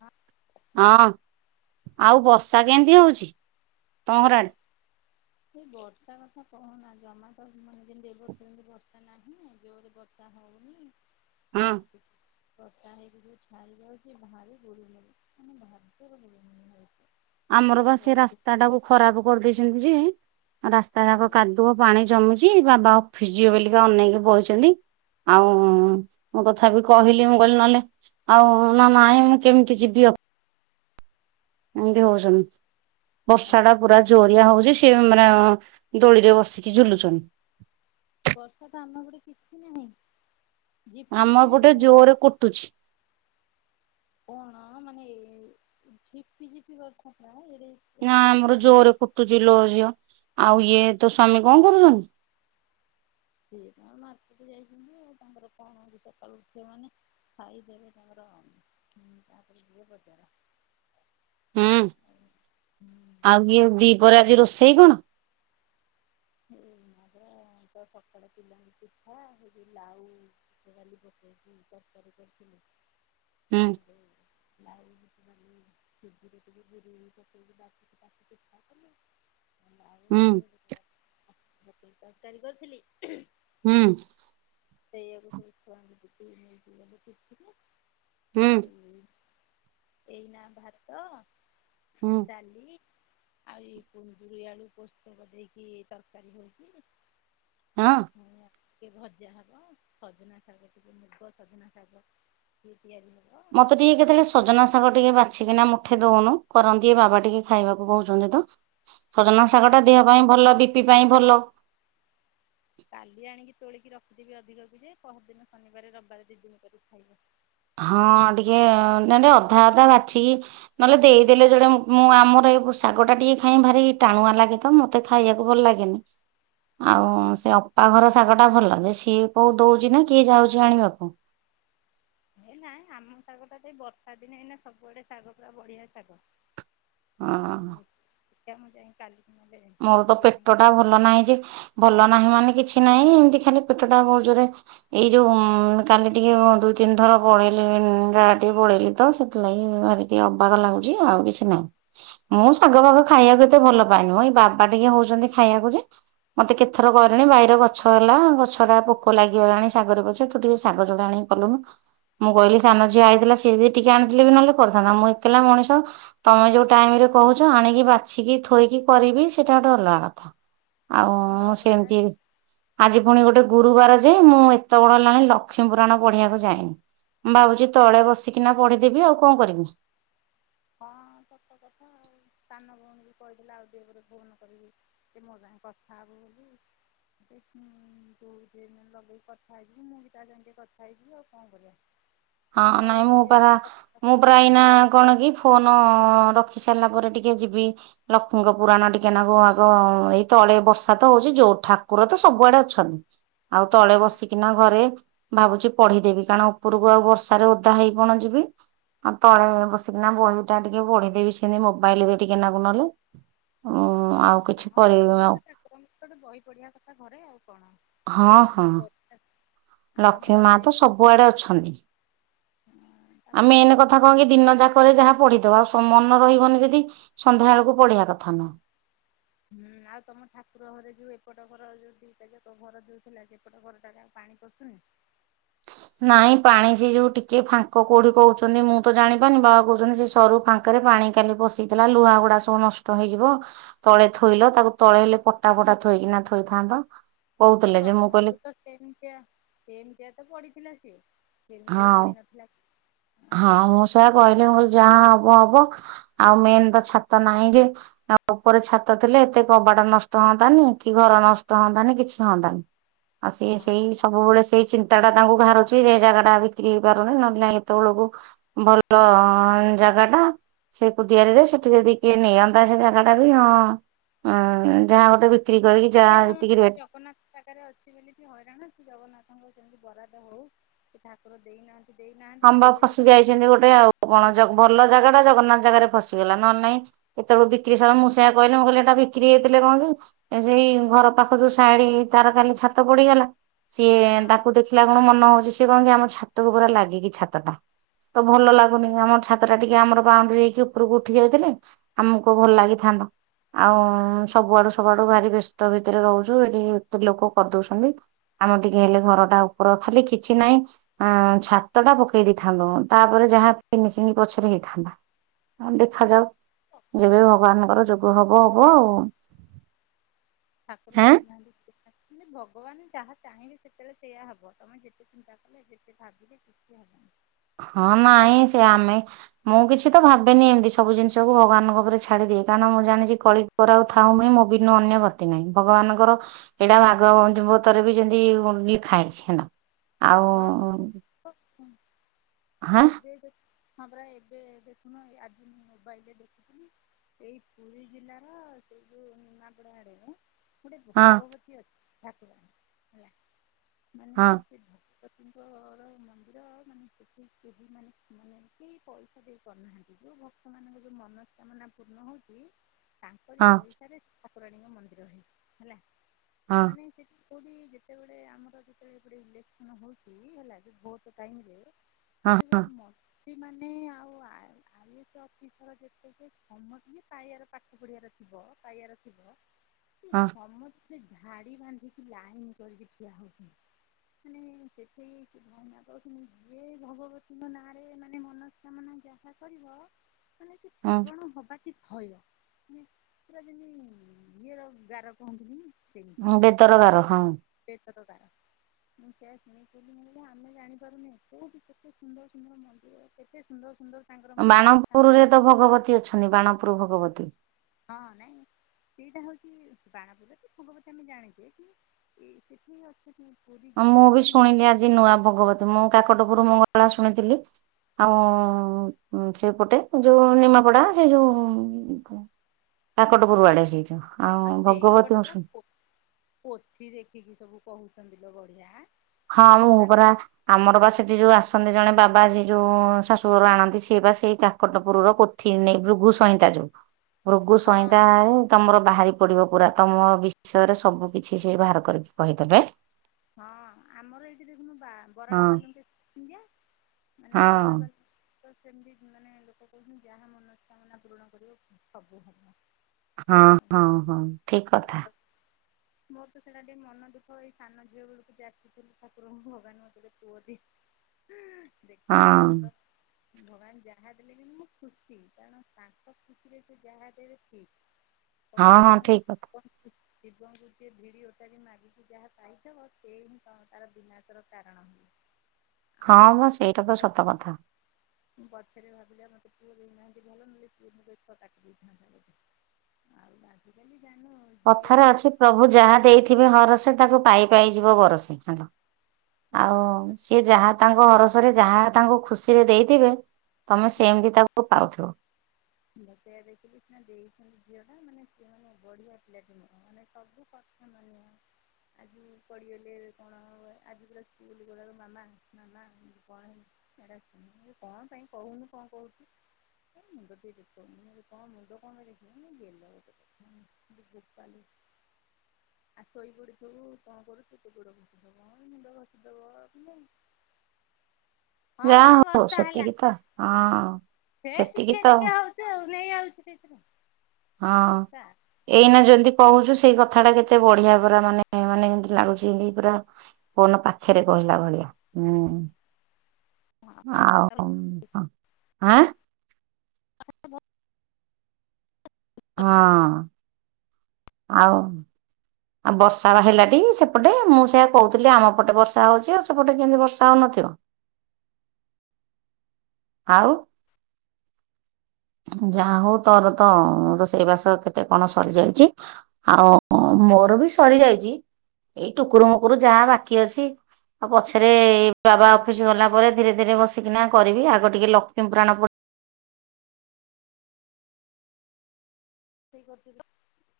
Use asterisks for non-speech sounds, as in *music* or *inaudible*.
ହଁ। ହଁ ଆଉ ବର୍ଷା କେମତି ହଉଚି ତମ ଘର ଆଡେ? ସେ ବର୍ଷା କଥା କହନା ଜମା ତ ମାନେ ଯେମିତି ଏ ବର୍ଷ ଯେମିତି ବର୍ଷା ନାହିଁ, ଜୋରେ ବର୍ଷା ହଉନି *inaudible* ହଁ। ଆଉ ଟି ବର୍ଷା ହେଇକି ଟିକେ ଛାଡି ଯାଉଚି, ଭାରି ଗୁଳୁଗୁଳି ମାନେ ଭାର ଜୋର ଗୁଳୁଗୁଳି ହଉଛି। ଆମର ବା ସେ ରାସ୍ତାଟାକୁ ଖରାପ କରି ଦେଇଛନ୍ତି ଯେ ରାସ୍ତା ଯାକ ଯିବା କାଦୁଅ ପାଣି ଜମୁଚି ବାବା ଅଫିସ ଯିବେ ବୋଲି କି ଅନେଇକି ବଇଛନ୍ତି। ଆଉ ମୁଁ ତଥାପି କହିଲି ମୁଁ କହିଲି ନହେଲେ ଆଉ ନା ନାଇଁ ମୁଁ କେମିତି ଯିବି ଅ ଏମତି ହଉଛନ୍ତି ଆଜି ବର୍ଷାଟା ପୁରା ଦିନେ ଜୋରିଆ ହଉଚି ସଏ ମାନେ ଦୋଳିରେ ବସିକି ଝୁଲୁଛନ। ବର୍ଷା ତ ଆମ ଗୋଟେ କିଛି ନାହିଁ। ଝିପି ଝିପି ବି ଆମପଟେ ନାହିଁ ଜୋରେ କୁଟୁଛି। କଣ ମାନେ ଝିପିଝିପି ବର୍ଷା ପ୍ରାୟେ। ନା ଆମର ଜୋରେ କୁଟୁଛି ଲୋ ଝିଅ ଆଉ ଇଏ ତୋ ସ୍ଵାମୀ କଣ କରୁଛନ୍ତି? ସିଏ ତ ମାର୍କେଟ ଯାଇଛନ୍ତି ଆଉ ତାଙ୍କର କଣ ହଉଛି ସକାଳୁ ଉଠିବେ ମାନେ ଖାଇଦେବେ ତାଙ୍କର ହଁ ତାପରେ ଯିବେ ବଜାର। ହୁଁ ଆଉ ଆଉ ଇଏ ଦି ପହରେ ଆଜି ରୋଷେଇ କଣ? ଆମର ତ ସକାଳେ ପିଲାଙ୍କୁ ପିଠା ହେ ଲାଉ ଡାଲି ପକେଇ ତରକାରୀ କରିଥିଲି ହୁଁ ପିଲାଙ୍କୁ *unintelligible* ଉଁ। ଆଳୁ ତରକାରୀ କରିଥିଲି। ହୁଁ। ସେଇଆକୁ ସବୁ ଛୁଆଙ୍କୁ ଦେଲି ନେଇକି ଗଲେ ଟିଫିନି। ହୁଁ। ଏଇ ନା ଭାତ, ହୁଁ ଡାଲି ଆଉର ଏଇ କୁନ୍ଦୁରି ଆଳୁ ପୋସ୍ତକ ଦେଇକି ତରକାରୀ ହଉଚି। ଆଉ ହଁ। ଛୁଇଁ ଆ ଟିକେ ଭଜା ହବ, ସଜନା ଶାଗ ଟିକେ, ମୁଗ ସଜନା ଶାଗ ଟିକେ ତିଆରି ହବ। ଆଉ ମତେ ଟିକେ କେତେବେଳେ ସଜନା ଶାଗ ଟିକେ ବାଛିକିନା ମୁଠେ ଦଉନୁ କରନ୍ତି, ବାବା ଟିକେ ଖାଇବାକୁ କହୁଛନ୍ତି। ସଜନା ଶାଗ ଟା କାଲି ଦେହ ପାଇଁ ଭଲ, ବି ପି ପାଇଁ ଭଲ କାଲି ଆଣିକି ତୋଳିକି ରଖିଦେବି ଅଧିକ କି ଯେ ପହରଦିନ ଶନିବାର ରବିବାର ଦି ଦିନ ପରେ କ ଖାଇବ ହଁ ଟିକେ ନାଇ ନାଇ ଅଧା ଅଧା ବାଛିକି ନହେଲେ ଦେଇଦେଲେ ଯୋଡେ ମୁଁ ମୁଁ ଆମର ଖାଇବାକୁ ଶାଗ ଟା ଟିକେ ଖାଇ ଭାରି ଟାଣୁଆ ଲାଗେ ତ ମତେ ଖାଇବାକୁ ଭଲ ଲାଗେନି ଆଉ ସେ ଅପା ଘର ଶାଗଟା ଭଲ ଯେ ସିଏ କୋଉ ଦଉଛି ନା କିଏ ଯାଉଛି ଆଣିବାକୁ *inaudible* ଏ ନାଇଁ ଆମ ଶାଗଟା ଯେ ବର୍ଷା ଦିନେ ଏଇନା ସବୁଆଡେ ଶାଗ ପୁରା ବଢିଆ ଶାଗ ହଁ ହଁ ଆ ମୁଁ ଯାଇଁ କାଲି ମୋର ତ ପେଟ ଟା ଭଲ ନାହିଁ ଯେ ଭଲ ନାହିଁ ମାନେ କିଛି ନାହିଁ ଏମତି ଖାଲି ପେଟଟା ବହୁ ଜୋରେ ଏଇ ଯୋଉ ଉଁ କାଲି ଟିକେ ଦୁଇ ତିନିଥର ପଳେଇଲି ଗାଁ ଟିକେ ପଳେଇଲି ତ ସେଥିଲାଗି ଭାରି ଟିକେ ଅବାଗ ଲାଗୁଛି ଆଉ କିଛି ନାହିଁ। ମୁଁ ଶାଗ ଫାଗ ଖାଇବାକୁ ଏତେ ଭଲ ପାଏନି ମ ଏଇ ବାବା ଟିକେ ହଉଛନ୍ତି ଖାଇବାକୁ ଯେ ମତେ କେତଥର କହିଲେଣି ବାଇରେ ଗଛ ହେଲା ଗଛଟା ପୋକ ଲାଗିଗଲାଣି ଶାଗରେ ପଛେ ତୁ ଟିକେ ଶାଗ ଯୋଡ଼େ ଆଣି କଲୁନୁ ମୁଁ କହିଲି ସାନ ଝିଅ ଆଇଥିଲା ସିଏ ବି ଟିକେ ଆଣିିଥିଲେ ବି ନହେଲେ କରିଥାନ୍ତା ମୁଁ ଏକଲା ମଣିଷ ତମେ ଯୋଉ ଟାଇମରେ କହୁଛ ଆଣିକି ବାଛିକି ଥୋଇକି କରିବି ସେଇଟା ଗୋଟେ ଅଲଗା କଥା ହଁ ଆଉ ପରା ସେମତି ଆଜି ପୁଣି ଗୋଟେ ଗୁରୁବାର ଯେ ମୁଁ ଏତେ ବଳ ହେଲାଣି ଲକ୍ଷ୍ମୀ ପୁରାଣ ପଢିବାକୁ ଯାଇନି ଭାବୁଛି ତଳେ ବସିକିନା ପଢିଦେବି ଆଉ କଣ କରିବି ହଁ ସତ କଥା ଆଉ ସାନ ଭଉଣୀ କହିଥିଲେ ଆଉ *unintelligible* ପଠାବୁ ବୋଲି *unintelligible* ଦୁଇ ଦିନ ଲଗେଇକି କଥା ହେଇଯିବି ମୁଁ ବି ତା ସାଙ୍ଗେ କଥା ହେଇଥିଲି ଆଉ କଣ କରିବା ହଁ ତାର ନାଇଁ ବି ମୁଁ ପରା ଟିକେ ମୁଁ ପରା ଏଇନା କଣ କି ଫୋନ ରଖି ସାରିଲା ପରେ ଟିକେ ଯିବି ଲକ୍ଷ୍ମୀଙ୍କ ପୁରାଣ ଟିକେ ନାକୁ ଆଗ ଏଇତ ତଳେ ବର୍ଷା ତ ହଉଛି ଯୋଉ ଠାକୁର ତ ସବୁଆଡେ ଅଛନ୍ତି ଆଉ ତଳେ ବସିକିନା ଘରେ ଭାବୁଛି ପଢିଦେବି କାରଣ ଉପରକୁ ଆଉ ବର୍ଷ ବର୍ଷାରେ ଓଦା ହେଇ କଣ ଯିବି ଆଉ ତଳେ ବସିକିନା ବହିଟା ଟିକେ ପଢିଦେବି ସେନେ ମୋବାଇଲରେ ବି ଟିକେ ନାଗୁ ନହଲେ। ହଁ। ହଁ ସେନ୍ତିତ ଠାକୁରଙ୍କ ବହି ପଢିବା କଥା ଘରେ ଆଉ କଣ ହଁ ହଁ। ଆଉ ଲକ୍ଷ୍ମୀ ତମର ଆଉ ମା ସେ ତ ସବୁଆଡେ ଅଛନ୍ତି। ଆଉ ତାପରେ ମେନ ତମର ସେ କଥା କଣକି ଦିନ ଯାକରେ ଯହା ପଢିଥାଉ ମନ ରହିବନି ଯଦି ସନ୍ଧ୍ୟା ବେଳକୁ ପଢିବା କଥା ନୁହଁ। ହୁଁ ଆଉ ତମ ଠାକୁର ଘରେ ଯୋଉ ଏପଟ ଘର ଯୋଉ ଦିଟା ଯାକ ଘର ଯୋଉଥିଲା ସେପଟ ଘରଟାରେ ପା ପାଣି ପସୁନି? *inaudible* ନାଇଁ ପାଣି ସେ ଯୋଉ ଟିକେ ଫାଙ୍କ କୋଉଠି କହୁଛନ୍ତି ମୁଁ ତ ଜାଣିପାରୁିନି ବାଆ କହୁଛନ୍ତି ସେ ସରୁ ଫାଙ୍କା ପାଣି କାଲି ପଶିଥିଲା ଲୁହା ଗୁଡା ସବୁ ନଷ୍ଟ ହେଇଯିବ ତଳେ ଥୋଇଲ ତାକୁ ତଳେ ହେଲେ ପଟା ଫଟା ଥୋଇକିନା ଥୋଇଥାନ୍ତ। କହୁଥିଲେ ଯେ ମୁଁ ପ୍ରଥମରୁ କହିଲି ତ ସେମିତିଆ ସେମିତିଆ ତ ପଡିିଥିଲା ସିଏ। ସେମିତିଆ ବି ହଁ ପଡି ନଥିଲା। ହଁ ମୁଁ ସେଆ କହିଲି ଯାହା ହବ ହବ ଆଉ ମେନ ତ ଛାତ ନାହିଁ ଯେ ଆ ଉପରେ ଛାତ ଥିଲେ ଏତେ କବାଟ ନଷ୍ଟ ହୁଅନ୍ତାନି କି ଘର ନଷ୍ଟ ହୁଅନ୍ତାନି କିଛି ହୁଅନ୍ତାନି। ଆଉ ସିଏ ହଁ ସେଇ ପରା ସବୁବେଳେ ସେଇ ଚିନ୍ତା ଟା ତାଙ୍କୁ ଘାରୁଛି ଯେ ଜାଗା ଟା ବିକ୍ରି ହେଇ ପାରୁନି ନହେଲେ ନାଇଁ ତବେଳକୁ ଭଲ ଅ ଜାଗା ଟା। ସେଇ କୁଦିଆରିରେ ସେଠି ଯଦି କିଏ ନିଅନ୍ତା ସେ ଜାଗା ଟା ବି ହଁ ଅ ଯାହା ଗୋଟେ ବି ଶିକ୍ଷା କାମଦ୍ଵାରା ଜଗନ୍ନାଥ ଜାଗାରେ ଅଛି ବୋଲି କି ହଇରାଣ ଜଗନ୍ନାଥଙ୍କ ସେମିତି ବରାଦ। ହଉ ସେ ଠାକୁର ଦେଇନାହା ଆମ୍ ବାପା ଫସି ଯାଇଛନ୍ତି ଗୋଟେ ଆଉ କଣ ବଣ ଜଙ୍ଗଲର ଜାଗା। ସେଇଟା ଜଗନ୍ନାଥ ଜାଗାରେ ଫସିିଗଲା। ନହଲେ ନାଇଁ ଏତେବେଳକୁ ବିକ୍ରି ସ ମୁଁ ସେୟା କହିଲି, ମୁଁ କହିଲି ଏଟା ବିକ୍ରି ହେଇଥିଲେ କଣ କି ସେଇ ଘର ପାଖ ଯୋଉ ସା *unintelligible* ତାର କାଲି ଛାତ ପଡିଗଲା। ସିଏ ହଁ ତାକୁ ଦେଖିଲା କଣ ମନେ ହଉଛି ସିଏ କଣ କି, ଆମ ଛାତକୁ ପୁରା ଲାଗି କିି ଛାତଟା। ତ ଭଲ ହଁ ଲାଗୁନି, ଆମର ଛାତଟା ଟିକେ ଆମର ବାଉଣ୍ଡରି ହେଇକି ଉପରକୁ ଉଠି ଯାଇଥିଲେ ଆମକୁ ଭଲ ଲାଗିଥାଆନ୍ତା। ଆଉ ସବୁଆଡୁ ସବୁଆଡୁ ଭାରି ବ୍ୟସ୍ତ ଭିତରେ ରହୁଛୁ, ଏଠି ଏତେ ଲୋକ କରିଦଉଛନ୍ତି। ଆମ ଟିକେ ହେଲେ ଘରଟା ଉପର ଖାଲି କିଛି ନାହିଁ ଆ ଛା ଛାତଟା ପକେଇ ଦେଇଥାନ୍ତୁ, ତାପରେ ଯାହା ଫିନିଶିଙ୍ଗି ପଛରେ ହେଇଥାନ୍ତା ଆ ଦେଖାଯାଉ। ଭଗବାନ ଯେବେ ଚାହିଁବେ ଭଗବାନଙ୍କର ସବୁ ଯୋଗ ହବ ହବ ଦେବେ ଆଉ। ଠାକୁର ହେଁ। ଦେଇନାହାନ୍ତି ଦେଇନାହାନ୍ତି ମାନେ ଭଗବାନ ଯାହା ଚାହିଁବେ ସେତେବେଳେ ସେଇୟା ହବ, ତମେ ଯେତେ ଚିନ୍ତା କଲେ ଯେତେ ଭାବିଲେ କିଛି ହବନି। ହଁ ନାଇଁ ସେ ଆମେ ମୁଁ କିଛି ତ ଭାବେନି, ଏମିତି ସବୁ ଜିନିଷକୁ ଭଗବାନଙ୍କ ଉପରେ ଛାଡିଦି ଦିଏ, କାରଣ ମୁଁ ଜାଣିଛି କଳିଯୁଗର ଥାଉ ମୁହିଁ ମୋ ବି ନୁ ଅନ୍ୟ ଗତି ନାହିଁ ଭଗବାନଙ୍କର ଏଇଟା ଭାଗ ବତରେ ବି ଯେମିତି ଲେଖାଇଛି ହେଲା, ଆଉ ହଁ ସତ ହାଁ ଏବେ ଯଦି ହଁ ପରା ଏବେ ଦେଖୁନୁ, ଆଜି ମୁଁ ମୋବାଇଲରେ ଦେଖୁଥିଲି ଏଇ ପୁରୀ ଜିଲ୍ଲାର ସୋଉଟୁ ନିମାପଡ଼ା ଆଡେ ମ ଗୋଟେ ହଁ ଭଗବତୀ ଅଛି ଠାକୁରା ହେଲା, ମାନେ ହଁ ସେ ଭ ଭଗବତିଙ୍କର ମନ୍ଦିର ମାନେ ସେଠି କେହି ମାନେ ମାନେ କେହି ପଇସା ଦେଇ ପାରୁନାହା ଯୋଉ ଭକ୍ତ ମାନଙ୍କ ଯୋଉ ମନସ୍କାମନା ପୂର୍ଣ୍ଣ ହଉଛି। ତାଙ୍କରି ହଁ ପଇସାରେ ଠାକୁରାଣୀଙ୍କ ମନ୍ଦିର ହେଇଛି ହେଲା। ହଁ ମାନେ ସେଠି ଯେତେବେଳେ ଆମର ଇଲେକ୍ସନ ହଉଛି ହେଲା, ଯେ ଭୋଟ ଟାଇମ ରେ ହଁ ସେଠି ମୁକ୍ତି ମାନେ ଆଉ ଆ *inaudible* ଯେହେତୁ ଅଫିସର ଯେତେ ଯେ ସମସ୍ତିଙ୍କୁ ପାଇଆର ପାଠ ପଢିବାର ଥିବ ପାଇଆର ଥିବ। ସେ ହଁ ସମସ୍ତେ ଧାଡ଼ିବାନ୍ଧିକି ଲାଇନ କରିକି ଠିଆ ହଉଛନ୍ତି। ମାନେ ହ *unintelligible* ସେଠେଇ ଭାଇନା କହୁଛନ୍ତି, ଯିଏ ଭଗବତୀଙ୍କ ନାଁରେ ମାନେ ମନସ୍କାମନା ଯାହା କରିବ। *inaudible* ମାନେ କି ହଁ ପୂରଣ ହବା କି ମାନେ ପୁରା ଯେମିତି ଇଏର ଗାର କୁହନ୍ତିନି। ସେମିତିଆ ହଁ ବେତର ଗାର ହଁ। *unintelligible* ମୁଁ ସେଇଆ ଶୁଣିଥିଲି ମୁଁ କହିଲି ଆମେ ଜାଣିପାରୁନେ, କୋଉଠି କେତେ ସୁନ୍ଦର ସୁନ୍ଦର ମନ୍ଦିର କେତେ ସୁନ୍ଦର ସୁନ୍ଦର ତାଙ୍କର ମାନେ କଥା ବାଣପୁରରେ ତ ଭଗବତୀ ଅଛନ୍ତି। ବାଣପୁର ଭଗବତୀ। ହଁ ନାଇ ସେଇଟା ହଉଛି ବାଣପୁର ରେ ଭଗବତୀ, ଆମେ ଜାଣିଛେ କି ସେଠି ଅଛ ହଁ ମୁଁ ବି ଶୁଣିଲି ଆଜି ନୂଆ ଭଗବତୀ, ମୁଁ କାକଟପରୁ ମଙ୍ଗଳା ଶୁଣିଥିଲି। ହଁ - ଉଁ। ସେ ଗୋଟେ ଯୋଉ ନିମାପଡା, ସେ ଯୋଉ କାକଟପରୁ ଆଡେ ସେ। ଆଉ ସେଇପଟେ ପୁରା, ପୋ ପୋଥି ଦେଖିକି ସବୁ କହୁଛନ୍ତି ଲୋ ବଢିଆ। ସେ ହଁ ମୋ ମୁଁ ସାନ ପରା ଆମର ବା ସେଠି ଯୋଉ ଆସନ୍ତି ଜଣେ ବାବା ସେ ଯୋଉ ଶାଶୁଘର ଆଣନ୍ତି, ସିଏ ବା ସେଇ କାକଟପୁର ର ପୋଥି ନାଁଇ ଭୃଗୁସଂହିତା ଯୋଉ। ଭୃଗୁସଂହିତା ହଁ ଆଉ ତମର ବାହାରି ପଡିବ ପୁରା, ତମ ବିଷୟରେ ସବୁ କିଛି ସେ ବାହାର କରିକି କହିଦେବେ। ହଁ। ଆମର ଏଇଠି ଦେଖୁନୁ ବା ହଁ ବରାଳ ବାଲୁଙ୍କେ ଶା *unintelligible* ମାନେ ହଁ ବରାଳ ବାଲୁ ତ ସେମିତି ମାନେ ଲୋକ କହୁଛନ୍ତି, ଯାହା ମନସ୍କାମନା ପୂରଣ କରିବ ସବୁ ହବ। ହଁ, ଆଉ ହଁ, ହଁ, ଠିକ କଥା। ମୋର ତ ସେଇ ଲାଗି ମନ ଦୁଃଖ ହେଇ *unintelligible* ଝିଅ ବେଳୁ *inaudible* ଠାକୁରଙ୍କୁ ଭଗବାନ ମୋତେ ଗୋଟେ ପୁଅ ଦେଇ ହଁ ଦେଖିଲେ *unintelligible* ତ ଭଗବାନ ଯାହା ଦେଲେ ବି ମୁଁ ଖୁସି। କାରଣ ତାଙ୍କ ଖୁସିରେ ସେ ଯାହା ଦେବେ ଠିକ। ହଁ କଥାରେ ହଁ ଠିକ କହନ୍ତିନି ଶିବଙ୍କୁ *inaudible* ଯିଏ ଭିଡି ଓଟାରି ମାଗିକି ଯାହା ପାଇ *unintelligible* ସିଏ ତାର ବିନାଶ ର କାରଣ ହୁଏ। ହଁ ଆଉ ମୋ ସେଇଟା ତ ସତ କଥା। ମୁଁ ପଛରେ ଭାବିଲି ଆମ *inaudible* ପୁଅ ଦେଇନାହାନ୍ତି ଭଲ ନହେଲେ ପୁଅ *unintelligible* ଦେଇଥାନ୍ତା। *unintelligible* ଝିଅ କଥାରେ ଅଛି ପ୍ରଭୁ ଯାହା ଦେଇଥିବେ ହରସେ ତାକୁ ପାଇ ପାଇ ଯିବ ବରସି। *unintelligible* ଆଉ ସତ କଥା ସିଏ ଯାହା ତାଙ୍କ ହରସରେ ଯାହା ତାଙ୍କୁ ଖୁସିରେ ଦେଇଥିବେ। ତୋମେ ସେମିତି ତାକୁ ପାଉଥିବ। ମୁଁ ସେଇଆ ଦେଖିଲି ସିନା ଦେଇଛନ୍ତି ଝିଅ ଟା ମାନେ ବଢିଆ ପିଲାଟି ମାନେ *unintelligible* *inaudible* ଆଜି ପଡିଗଲେ କଣ ଆଜି ପା ସ୍କୁଲ୍ ଗଲାବେଳୁ ମାମା ମାମା କଣ ହେଇ ସେଟା କଣ ପାଇଁ କହୁନୁ କଣ କହୁଚୁ। ସେ କଣ *inaudible* ଦେଖିବ *inaudible* ଆଜି ଶୋଇ ପଡି ସବୁ କଣ କରୁ ମୋ ଗୋଡ ଘଷିଦବ *inaudible* ମୁଣ୍ଡ ଘଷିଦବ *inaudible* ହଁ ଯା ହଁ ହଉ ବର୍ଷା ହେଲା ସତିକୀତ ହଁ ସେ ଟିକେ ସେତିକିତ ଓଃ, ଟିକେ ହଉଛି ଆଉ ନେଇ ଆଉଛି ସେଇଥିରେ ହଁ ବର୍ଷା ଏଇନା ହୁଁ। ଯଲଦି କହୁଛୁ ସେଇ କ କଥା ଟା କେତେ ବଢିଆ ପୁରା ମାନେ ମାନେ ଯେମତି ଲାଗୁଚି ଲି ପୁରା ପୋନ ପାଖରେ କହିଲା ଭଳିଆ। ହୁଁ ଆଉ ହଁ, ଆଁ *inaudible* ଭଲ। ହଁ। ଆଉ ଆଉ ବର୍ଷା ହେଲାଟି ସେପଟେ ମୁଁ ସେଇଆ କହୁଥିଲି ଆମ ପଟେ ବର୍ଷା ହଉଚି। ଆଉ ସେପଟେ କେମିତି ବର୍ଷା ହଉନଥି ଥିବ। ଆଉ ଯାହା ହଉ ତୋର ତ ରୋଷେଇ ବାସ କେତେ କଣ ସରିଯାଇଚି। ଆଉ ମୁଁ ମୋର ବି ସରି ଯାଇଚି। ଏଇ ଟୁକୁର ମୁକୁରୁ ଯାହା ବାକି ଅଛି। ଆଉ ପଛରେ ବାବା ଅଫିସ୍ ଗଲା ପରେ ଧୀରେ ଧୀରେ ବସିକିନା କରିବି। ଆଗ ଟିକେ ଲକ୍ଷ୍ମୀପୁରାଣ ପ ରୋଷେଇ କରିଚୁ ତ?